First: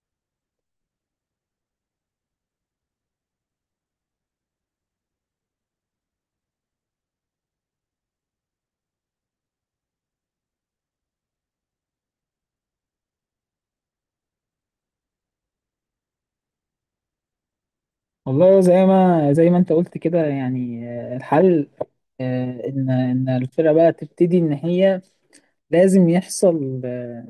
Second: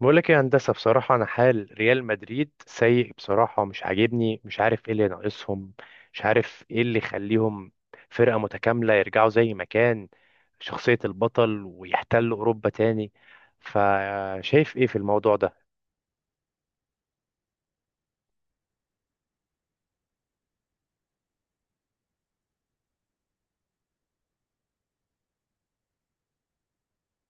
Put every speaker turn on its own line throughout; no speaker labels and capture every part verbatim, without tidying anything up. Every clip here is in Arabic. بقول لك ايه يا هندسه؟ بصراحه انا حال ريال مدريد سيء، بصراحه مش عاجبني، مش عارف ايه اللي ناقصهم، مش عارف ايه اللي يخليهم فرقه متكامله يرجعوا زي ما كان شخصيه البطل ويحتلوا اوروبا تاني. فشايف ايه في الموضوع ده؟
والله زي ما زي ما انت قلت كده يعني آه، الحل. آه، ان ان الفرقه بقى تبتدي ان هي لازم يحصل آه،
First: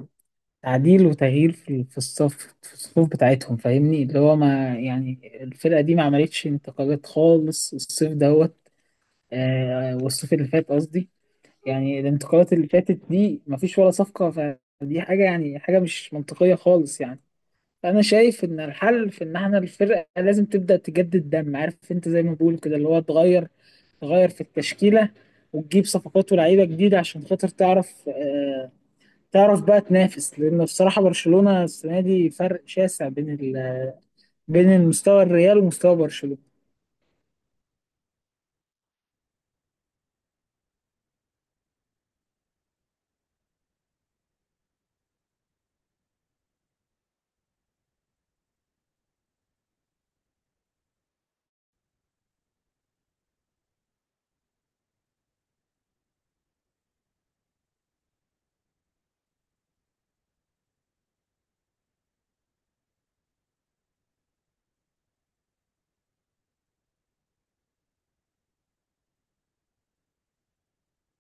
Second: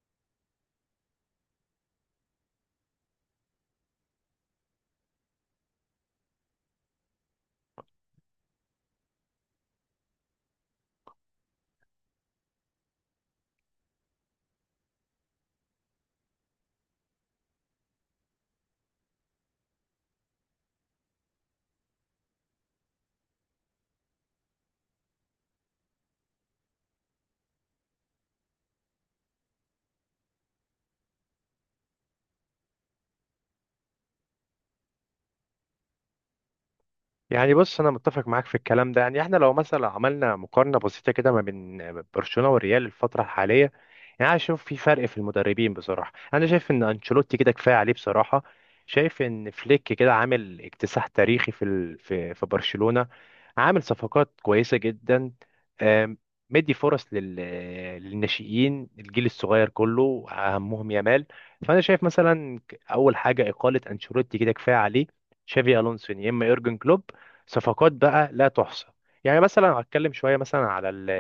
تعديل وتغيير في في الصف، في الصفوف بتاعتهم، فاهمني؟ اللي هو ما يعني الفرقه دي ما عملتش انتقالات خالص الصيف دوت. آه، والصيف اللي فات قصدي، يعني الانتقالات اللي فاتت دي ما فيش ولا صفقه، فدي حاجه يعني حاجه مش منطقيه خالص يعني. انا شايف ان الحل في ان احنا الفرقه لازم تبدا تجدد دم، عارف انت؟ زي ما بقول كده اللي هو تغير تغير في التشكيله، وتجيب صفقات ولاعيبه جديده عشان خاطر تعرف آه، تعرف بقى تنافس. لان بصراحه برشلونه السنه دي فرق شاسع بين ال... بين المستوى الريال ومستوى برشلونه.
يعني بص، انا متفق معاك في الكلام ده. يعني احنا لو مثلا عملنا مقارنه بسيطه كده ما بين برشلونه والريال الفتره الحاليه، يعني انا شايف في فرق في المدربين، بصراحه انا شايف ان انشيلوتي كده كفايه عليه، بصراحه شايف ان فليك كده عامل اكتساح تاريخي في ال... في في برشلونه، عامل صفقات كويسه جدا، آم، مدي فرص لل... للناشئين، الجيل الصغير كله اهمهم يامال. فانا شايف مثلا اول حاجه اقاله انشيلوتي كده كفايه عليه، تشافي الونسو يا اما يورجن كلوب، صفقات بقى لا تحصى. يعني مثلا هتكلم شويه مثلا على ال-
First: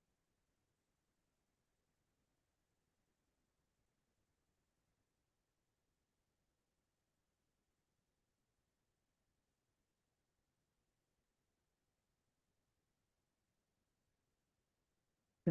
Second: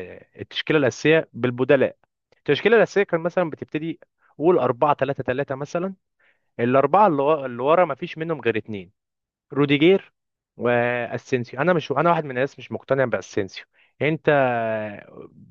التشكيله الاساسيه بالبدلاء. التشكيله الاساسيه كان مثلا بتبتدي قول أربعة ثلاثة ثلاثة مثلا، الاربعه اللي وا- اللي ورا ما فيش منهم غير اتنين، روديجير واسينسيو. انا مش، انا واحد من الناس مش مقتنع باسينسيو. انت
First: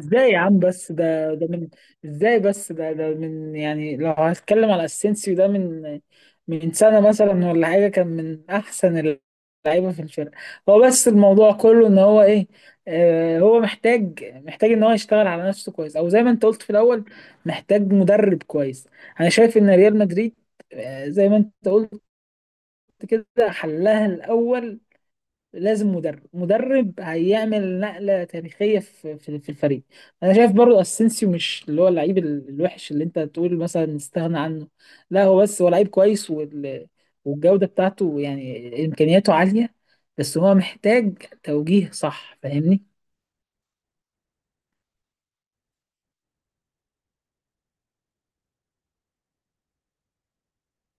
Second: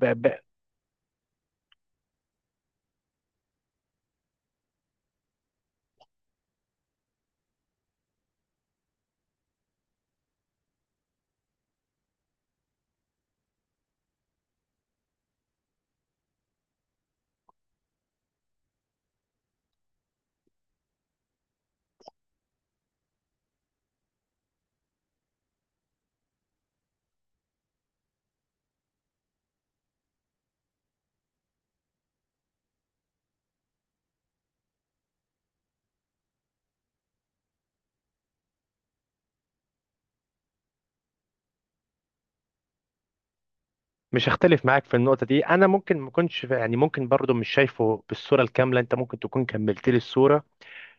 ب... ب...
يا عم؟ بس ده ده من، ازاي بس؟ ده ده من يعني، لو هتكلم على اسينسيو ده من من سنة مثلا ولا حاجة كان من أحسن اللعيبة في الفرقة. هو بس الموضوع كله إن هو إيه، آه، هو محتاج محتاج إن هو يشتغل على نفسه كويس، أو زي ما أنت قلت في الأول، محتاج مدرب كويس. أنا شايف إن ريال مدريد، آه، زي ما أنت قلت كده، حلها الأول لازم مدرب مدرب هيعمل نقلة تاريخية في في في الفريق. انا شايف برضو اسينسيو مش اللي هو اللعيب ال- الوحش اللي انت تقول مثلا استغنى عنه، لا، هو بس هو لعيب كويس وال... والجودة بتاعته يعني امكانياته عالية، بس هو محتاج توجيه صح، فاهمني؟
مش هختلف معاك في النقطه دي. انا ممكن ما كنتش، يعني ممكن برضو مش شايفه بالصوره الكامله، انت ممكن تكون كملت لي الصوره.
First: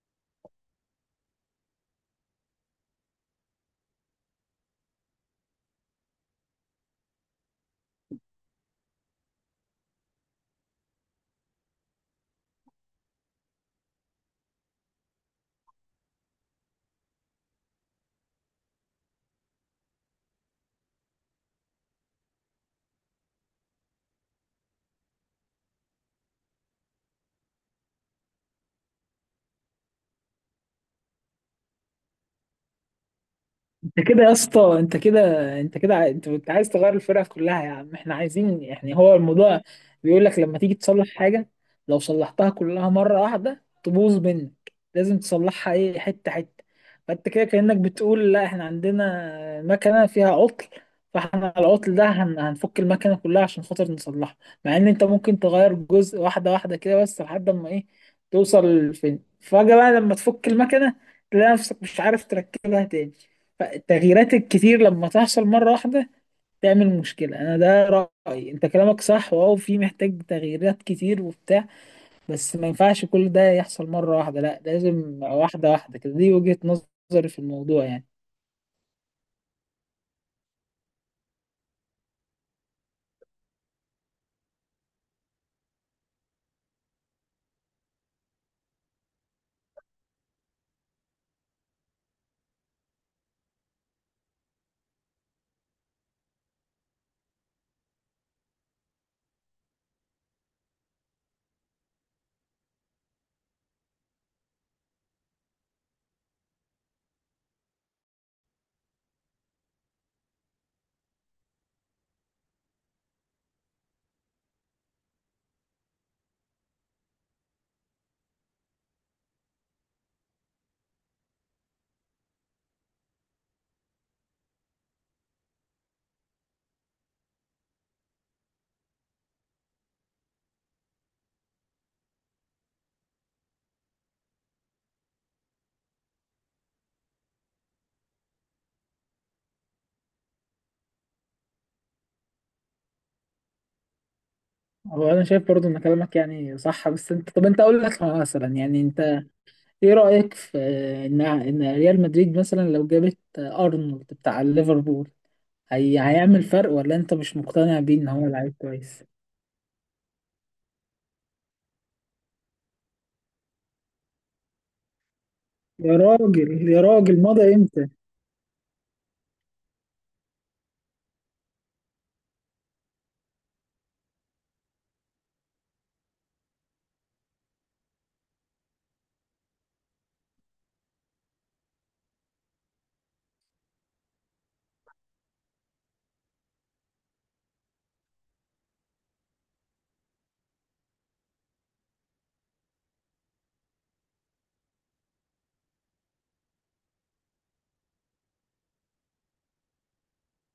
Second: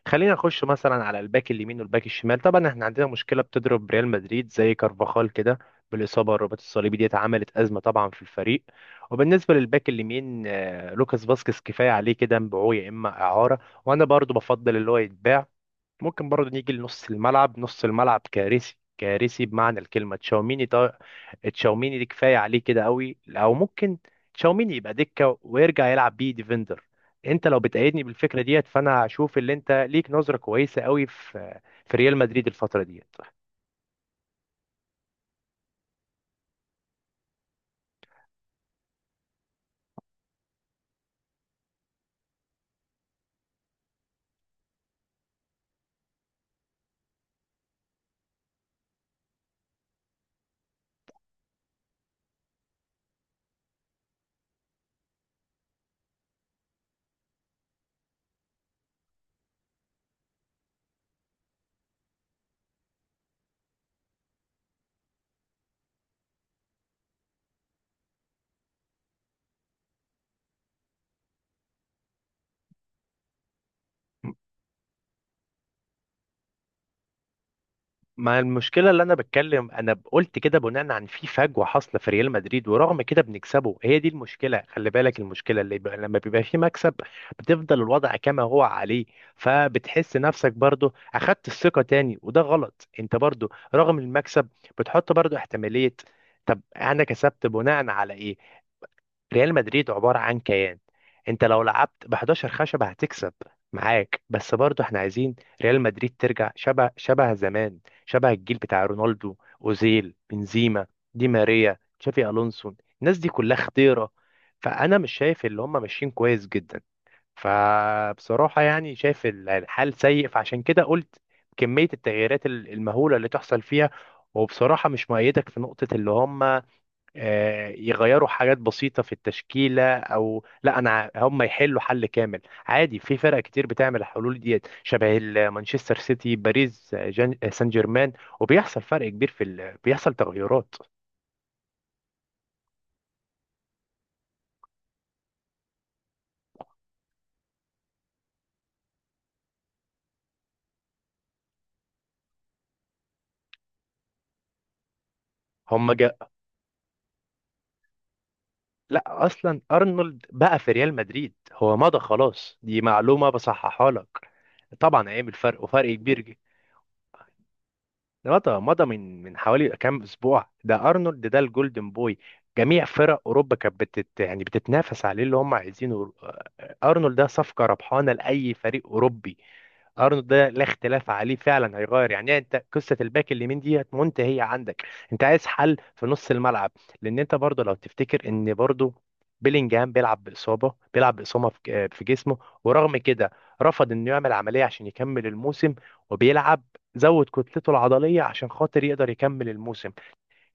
خلينا نخش مثلا على الباك اليمين والباك الشمال. طبعا احنا عندنا مشكله بتضرب ريال مدريد زي كارفاخال كده بالاصابه، الرباط الصليبي ديت عملت ازمه طبعا في الفريق. وبالنسبه للباك اليمين، آه، لوكاس فاسكيز كفايه عليه كده، مبيعوه يا اما اعاره، وانا برضو بفضل اللي هو يتباع. ممكن برضو نيجي لنص الملعب، نص الملعب كارثي، كارثي بمعنى الكلمه، تشاوميني، تشاوميني دي كفايه عليه كده قوي، او ممكن تشاوميني يبقى دكه ويرجع يلعب بيه ديفندر. انت لو بتأيدني بالفكره ديت فانا هشوف اللي انت ليك نظره كويسه قوي في في ريال مدريد الفتره ديت.
انت كده يا اسطى، انت كده، انت كده عاي- انت بت- عايز تغير الفرقه كلها يا عم. احنا عايزين يعني، هو الموضوع بيقول لك لما تيجي تصلح حاجه، لو صلحتها كلها مره واحده تبوظ منك، لازم تصلحها ايه، حته حته. فانت كده كانك بتقول لا احنا عندنا مكنه فيها عطل، فاحنا على العطل ده هن- هنفك المكنه كلها عشان خاطر نصلحها، مع ان انت ممكن تغير جزء، واحده واحده كده، بس لحد ما ايه، توصل فين فجاه بقى لما تفك المكنه تلاقي نفسك مش عارف تركبها تاني. فالتغييرات الكتير لما تحصل مرة واحدة تعمل مشكلة. أنا ده رأيي، أنت كلامك صح واو في محتاج تغييرات كتير وبتاع، بس ما ينفعش كل ده يحصل مرة واحدة، لا لازم واحدة واحدة كده، دي وجهة نظري في الموضوع يعني.
ما المشكلة اللي أنا بتكلم، أنا قلت كده بناء عن في فجوة حاصلة في ريال مدريد ورغم كده بنكسبه، هي دي المشكلة، خلي بالك المشكلة اللي بقى لما بيبقى في مكسب بتفضل الوضع كما هو عليه. فبتحس نفسك برضو أخدت الثقة تاني وده غلط، أنت برضو رغم المكسب بتحط برضو احتمالية. طب أنا كسبت بناء على إيه؟ ريال مدريد عبارة عن كيان، انت لو لعبت ب حداشر خشبة هتكسب معاك، بس برضه احنا عايزين ريال مدريد ترجع شبه، شبه زمان، شبه الجيل بتاع رونالدو، اوزيل، بنزيما، دي ماريا، تشافي الونسو، الناس دي كلها خطيرة. فانا مش شايف اللي هم ماشيين كويس جدا، فبصراحة يعني شايف ال- الحال سيء، فعشان كده قلت كمية التغييرات ال- المهولة اللي تحصل فيها. وبصراحة مش مؤيدك في نقطة اللي هم، آه، يغيروا حاجات بسيطة في التشكيلة، أو لا أنا، ع- هم يحلوا حل كامل، عادي في فرق كتير بتعمل الحلول ديت، شبه ال- مانشستر سيتي، باريس آه، جان- آه، سان جيرمان. وبيحصل فرق كبير في ال... بيحصل تغيرات.
هو أنا شايف برضو إن كلامك يعني صح، بس أنت، طب أنت أقول لك مثلا يعني، أنت إيه رأيك في إن إن ريال مدريد مثلا لو جابت أرنولد بتاع ليفربول،
هم
هي
جا...
هيعمل فرق ولا أنت مش مقتنع بيه إن هو لعيب كويس؟
لا، أصلا أرنولد بقى في ريال مدريد، هو مضى خلاص، دي معلومة بصححها لك. طبعا هيعمل فرق وفرق
يا
كبير.
راجل، يا راجل، مضى إمتى؟
مضى، مضى من من حوالي كام اسبوع ده، ارنولد ده الجولدن بوي، جميع فرق اوروبا كانت بتت، يعني بتتنافس عليه، اللي هم عايزينه. آه، آه، ارنولد ده صفقه ربحانه لاي فريق اوروبي، ارنولد ده لا اختلاف عليه، فعلا هيغير يعني إيه؟ انت قصه الباك اليمين دي منتهيه عندك، انت عايز حل في نص الملعب. لان انت برضه لو تفتكر ان برضه بيلينجهام بيلعب باصابه، بيلعب باصابه في آه، في جسمه، ورغم كده رفض انه يعمل عمليه عشان يكمل الموسم وبيلعب، زود كتلته العضليه عشان خاطر يقدر يكمل الموسم.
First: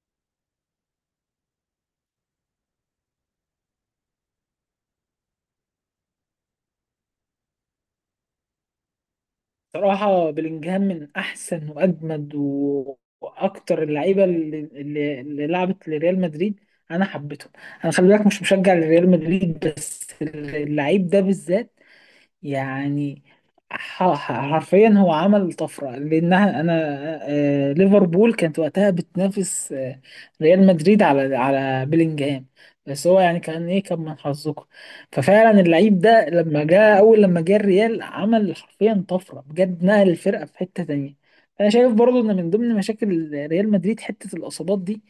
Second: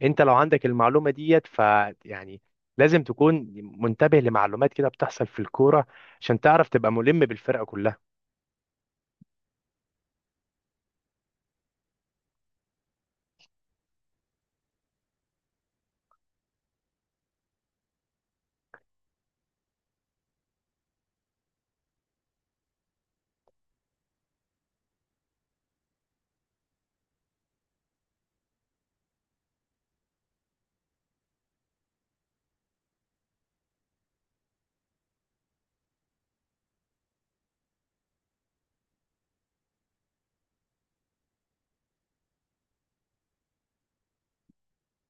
انت لو عندك المعلومه ديت ف، يعني لازم تكون منتبه لمعلومات كده بتحصل في الكوره عشان تعرف تبقى ملم بالفرقه كلها.
صراحة بلينجهام من أحسن وأجمد و- وأكتر اللعيبة اللي, اللي اللي لعبت لريال مدريد، أنا حبيتهم. أنا خلي بالك مش مشجع لريال مدريد، بس اللعيب ده بالذات يعني، ح- ح- حرفيا هو عمل طفرة لأنها أنا، آه، ليفربول كانت وقتها بتنافس آه، ريال مدريد على على بيلينجهام، بس هو يعني كان إيه، كان من حظكم. ففعلا اللعيب ده لما جاء أول، لما جه الريال عمل حرفيا طفرة بجد، نقل الفرقة في حتة تانية. أنا شايف برضو إن من ضمن مشاكل ريال مدريد حتة الإصابات دي.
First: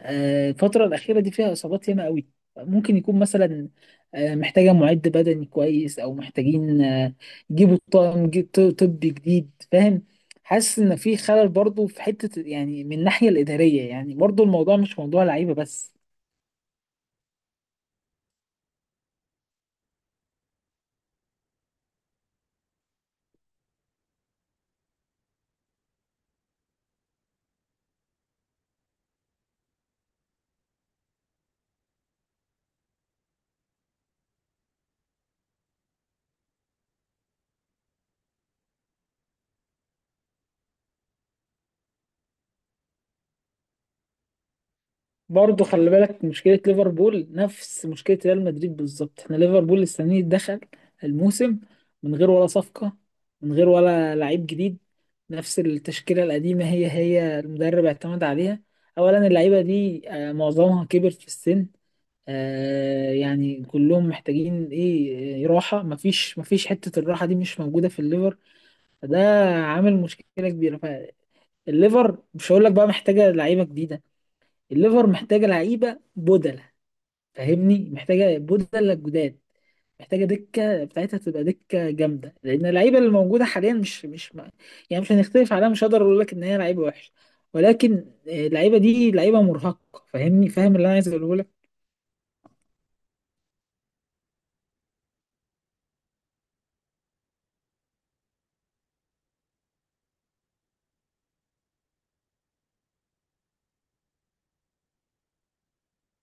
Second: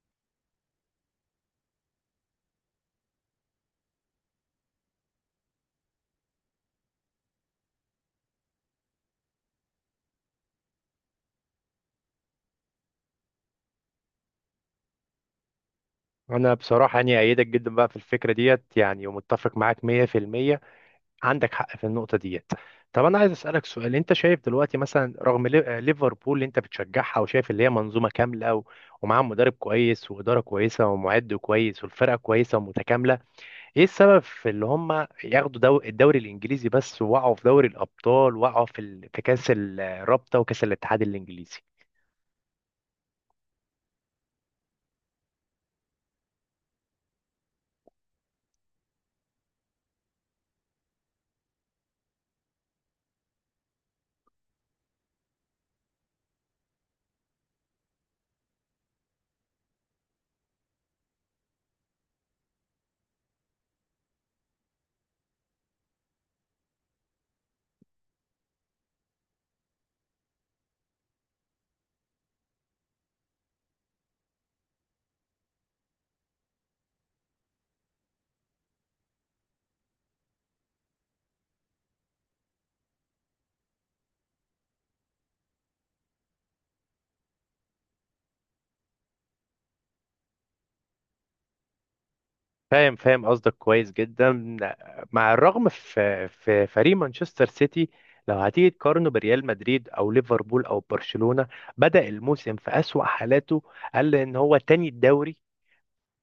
آه، الفترة الأخيرة دي فيها إصابات ياما قوي، ممكن يكون مثلا آه، محتاجة معد بدني كويس، أو محتاجين آه، يجيبوا طاقم ج- ط- طبي جديد، فاهم؟ حاسس إن في خلل برضو في حتة يعني من الناحية الإدارية، يعني برضو الموضوع مش موضوع لعيبة بس.
انا بصراحه يعني ايدك جدا بقى في الفكره ديت، يعني ومتفق معاك ميه في الميه، عندك حق في النقطه ديت. طب انا عايز اسالك سؤال، انت شايف دلوقتي مثلا رغم ليف- ليفربول اللي انت بتشجعها وشايف اللي هي منظومه كامله و، ومعاها مدرب كويس واداره كويسه ومعد كويس والفرقه كويسه ومتكامله، ايه السبب في اللي هم ياخدوا دو الدوري الانجليزي بس وقعوا في دوري الابطال، وقعوا في ال- في كاس الرابطه وكاس الاتحاد الانجليزي؟
برضه خلي بالك مشكلة ليفربول نفس مشكلة ريال مدريد بالظبط. احنا ليفربول السنة دي دخل الموسم من غير ولا صفقة، من غير ولا لعيب جديد، نفس التشكيلة القديمة هي هي المدرب اعتمد عليها. أولا اللعيبة دي آه، معظمها كبر في السن، آه، يعني كلهم محتاجين ايه، آه، راحة. مفيش مفيش حتة الراحة دي مش موجودة في الليفر، فده عامل مشكلة كبيرة. فالليفر مش هقول لك بقى محتاجة لعيبة جديدة، الليفر محتاجة لعيبة بدل، فاهمني؟ محتاجه بدل جداد، محتاجه دكه بتاعتها تبقى دكه جامده، لان اللعيبه اللي موجوده حاليا مش مش ما يعني، مش هنختلف عليها، مش هقدر اقول لك ان هي لعيبه وحشه، ولكن آه، اللعيبه دي لعيبه مرهقه، فاهمني؟ فاهم اللي انا عايز اقوله لك.
فاهم، فاهم قصدك كويس جدا. مع الرغم في في فريق مانشستر سيتي، لو هتيجي تقارنه بريال مدريد او ليفربول او برشلونة، بدأ الموسم في أسوأ حالاته، قال ان هو تاني الدوري،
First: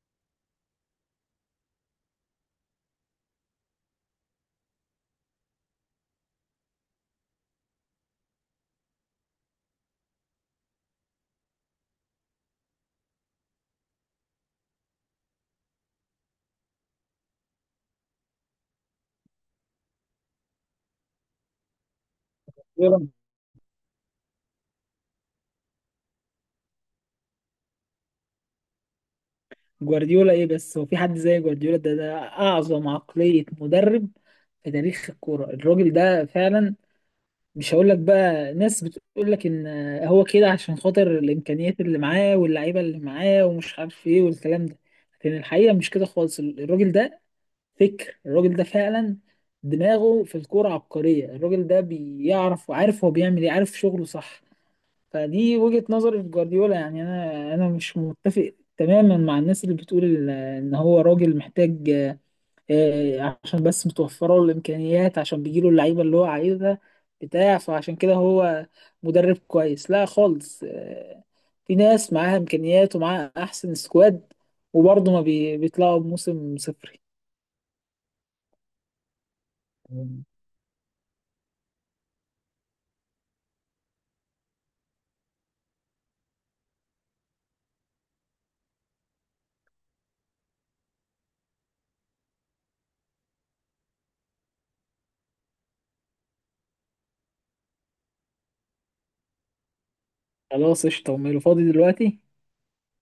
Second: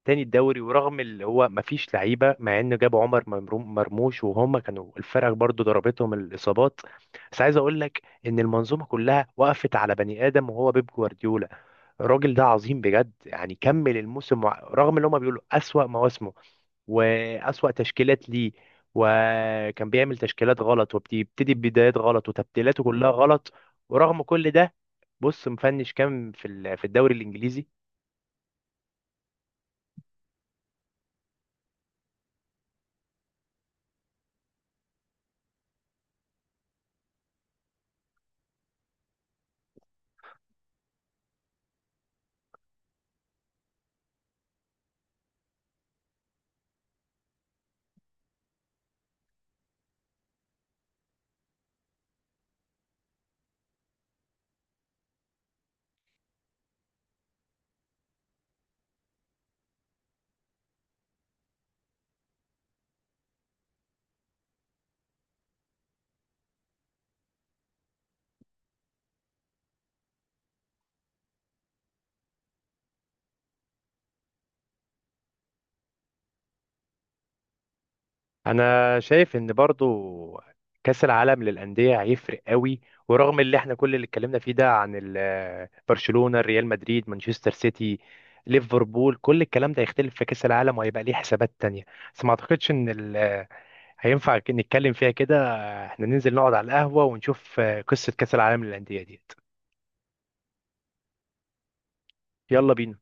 تاني الدوري ورغم اللي هو مفيش لعيبة، مع انه جاب عمر ممرو- مرموش، وهم كانوا الفرق برضو ضربتهم الإصابات. بس عايز اقول لك ان المنظومة كلها وقفت على بني آدم وهو بيب جوارديولا، الراجل ده عظيم بجد، يعني كمل الموسم وع- رغم اللي هم بيقولوا أسوأ مواسمه وأسوأ تشكيلات ليه، وكان بيعمل تشكيلات غلط وبيبتدي ببدايات غلط وتبديلاته
جوارديولا،
كلها غلط. ورغم كل ده بص مفنش كام في ال- في الدوري الإنجليزي.
جوارديولا ايه؟ بس هو في حد زي جوارديولا؟ ده ده اعظم عقليه مدرب في تاريخ الكوره. الراجل ده فعلا، مش هقول لك بقى، ناس بتقول لك ان هو كده عشان خاطر الامكانيات اللي معاه واللعيبه اللي معاه ومش عارف ايه والكلام ده، لكن الحقيقه مش كده خالص. الراجل ده فكر، الراجل ده فعلا دماغه في الكوره عبقريه، الراجل ده بيعرف، وعارف هو بيعمل ايه، عارف شغله صح. فدي وجهه نظري في جوارديولا يعني. انا انا مش متفق تماما مع الناس اللي بتقول ان هو راجل محتاج، آه، عشان بس متوفرة له الإمكانيات، عشان بيجيله اللعيبة اللي هو عايزها بتاع فعشان كده هو مدرب كويس. لا خالص، آه، في ناس معاها إمكانيات ومعاها أحسن سكواد، وبرضه ما بي- بيطلعوا بموسم صفري.
أنا شايف إن برضو كأس العالم للأندية هيفرق قوي، ورغم اللي احنا كل اللي اتكلمنا فيه ده عن ال- برشلونة، ريال مدريد، مانشستر سيتي، ليفربول، كل الكلام ده هيختلف في كأس العالم وهيبقى ليه حسابات تانية. بس ما اعتقدش ان ال- هينفع ك- نتكلم فيها كده، احنا ننزل نقعد على القهوة ونشوف آه، قصة كأس العالم للأندية ديت.
خلاص قشطة، أمي فاضي دلوقتي.
يلا بينا.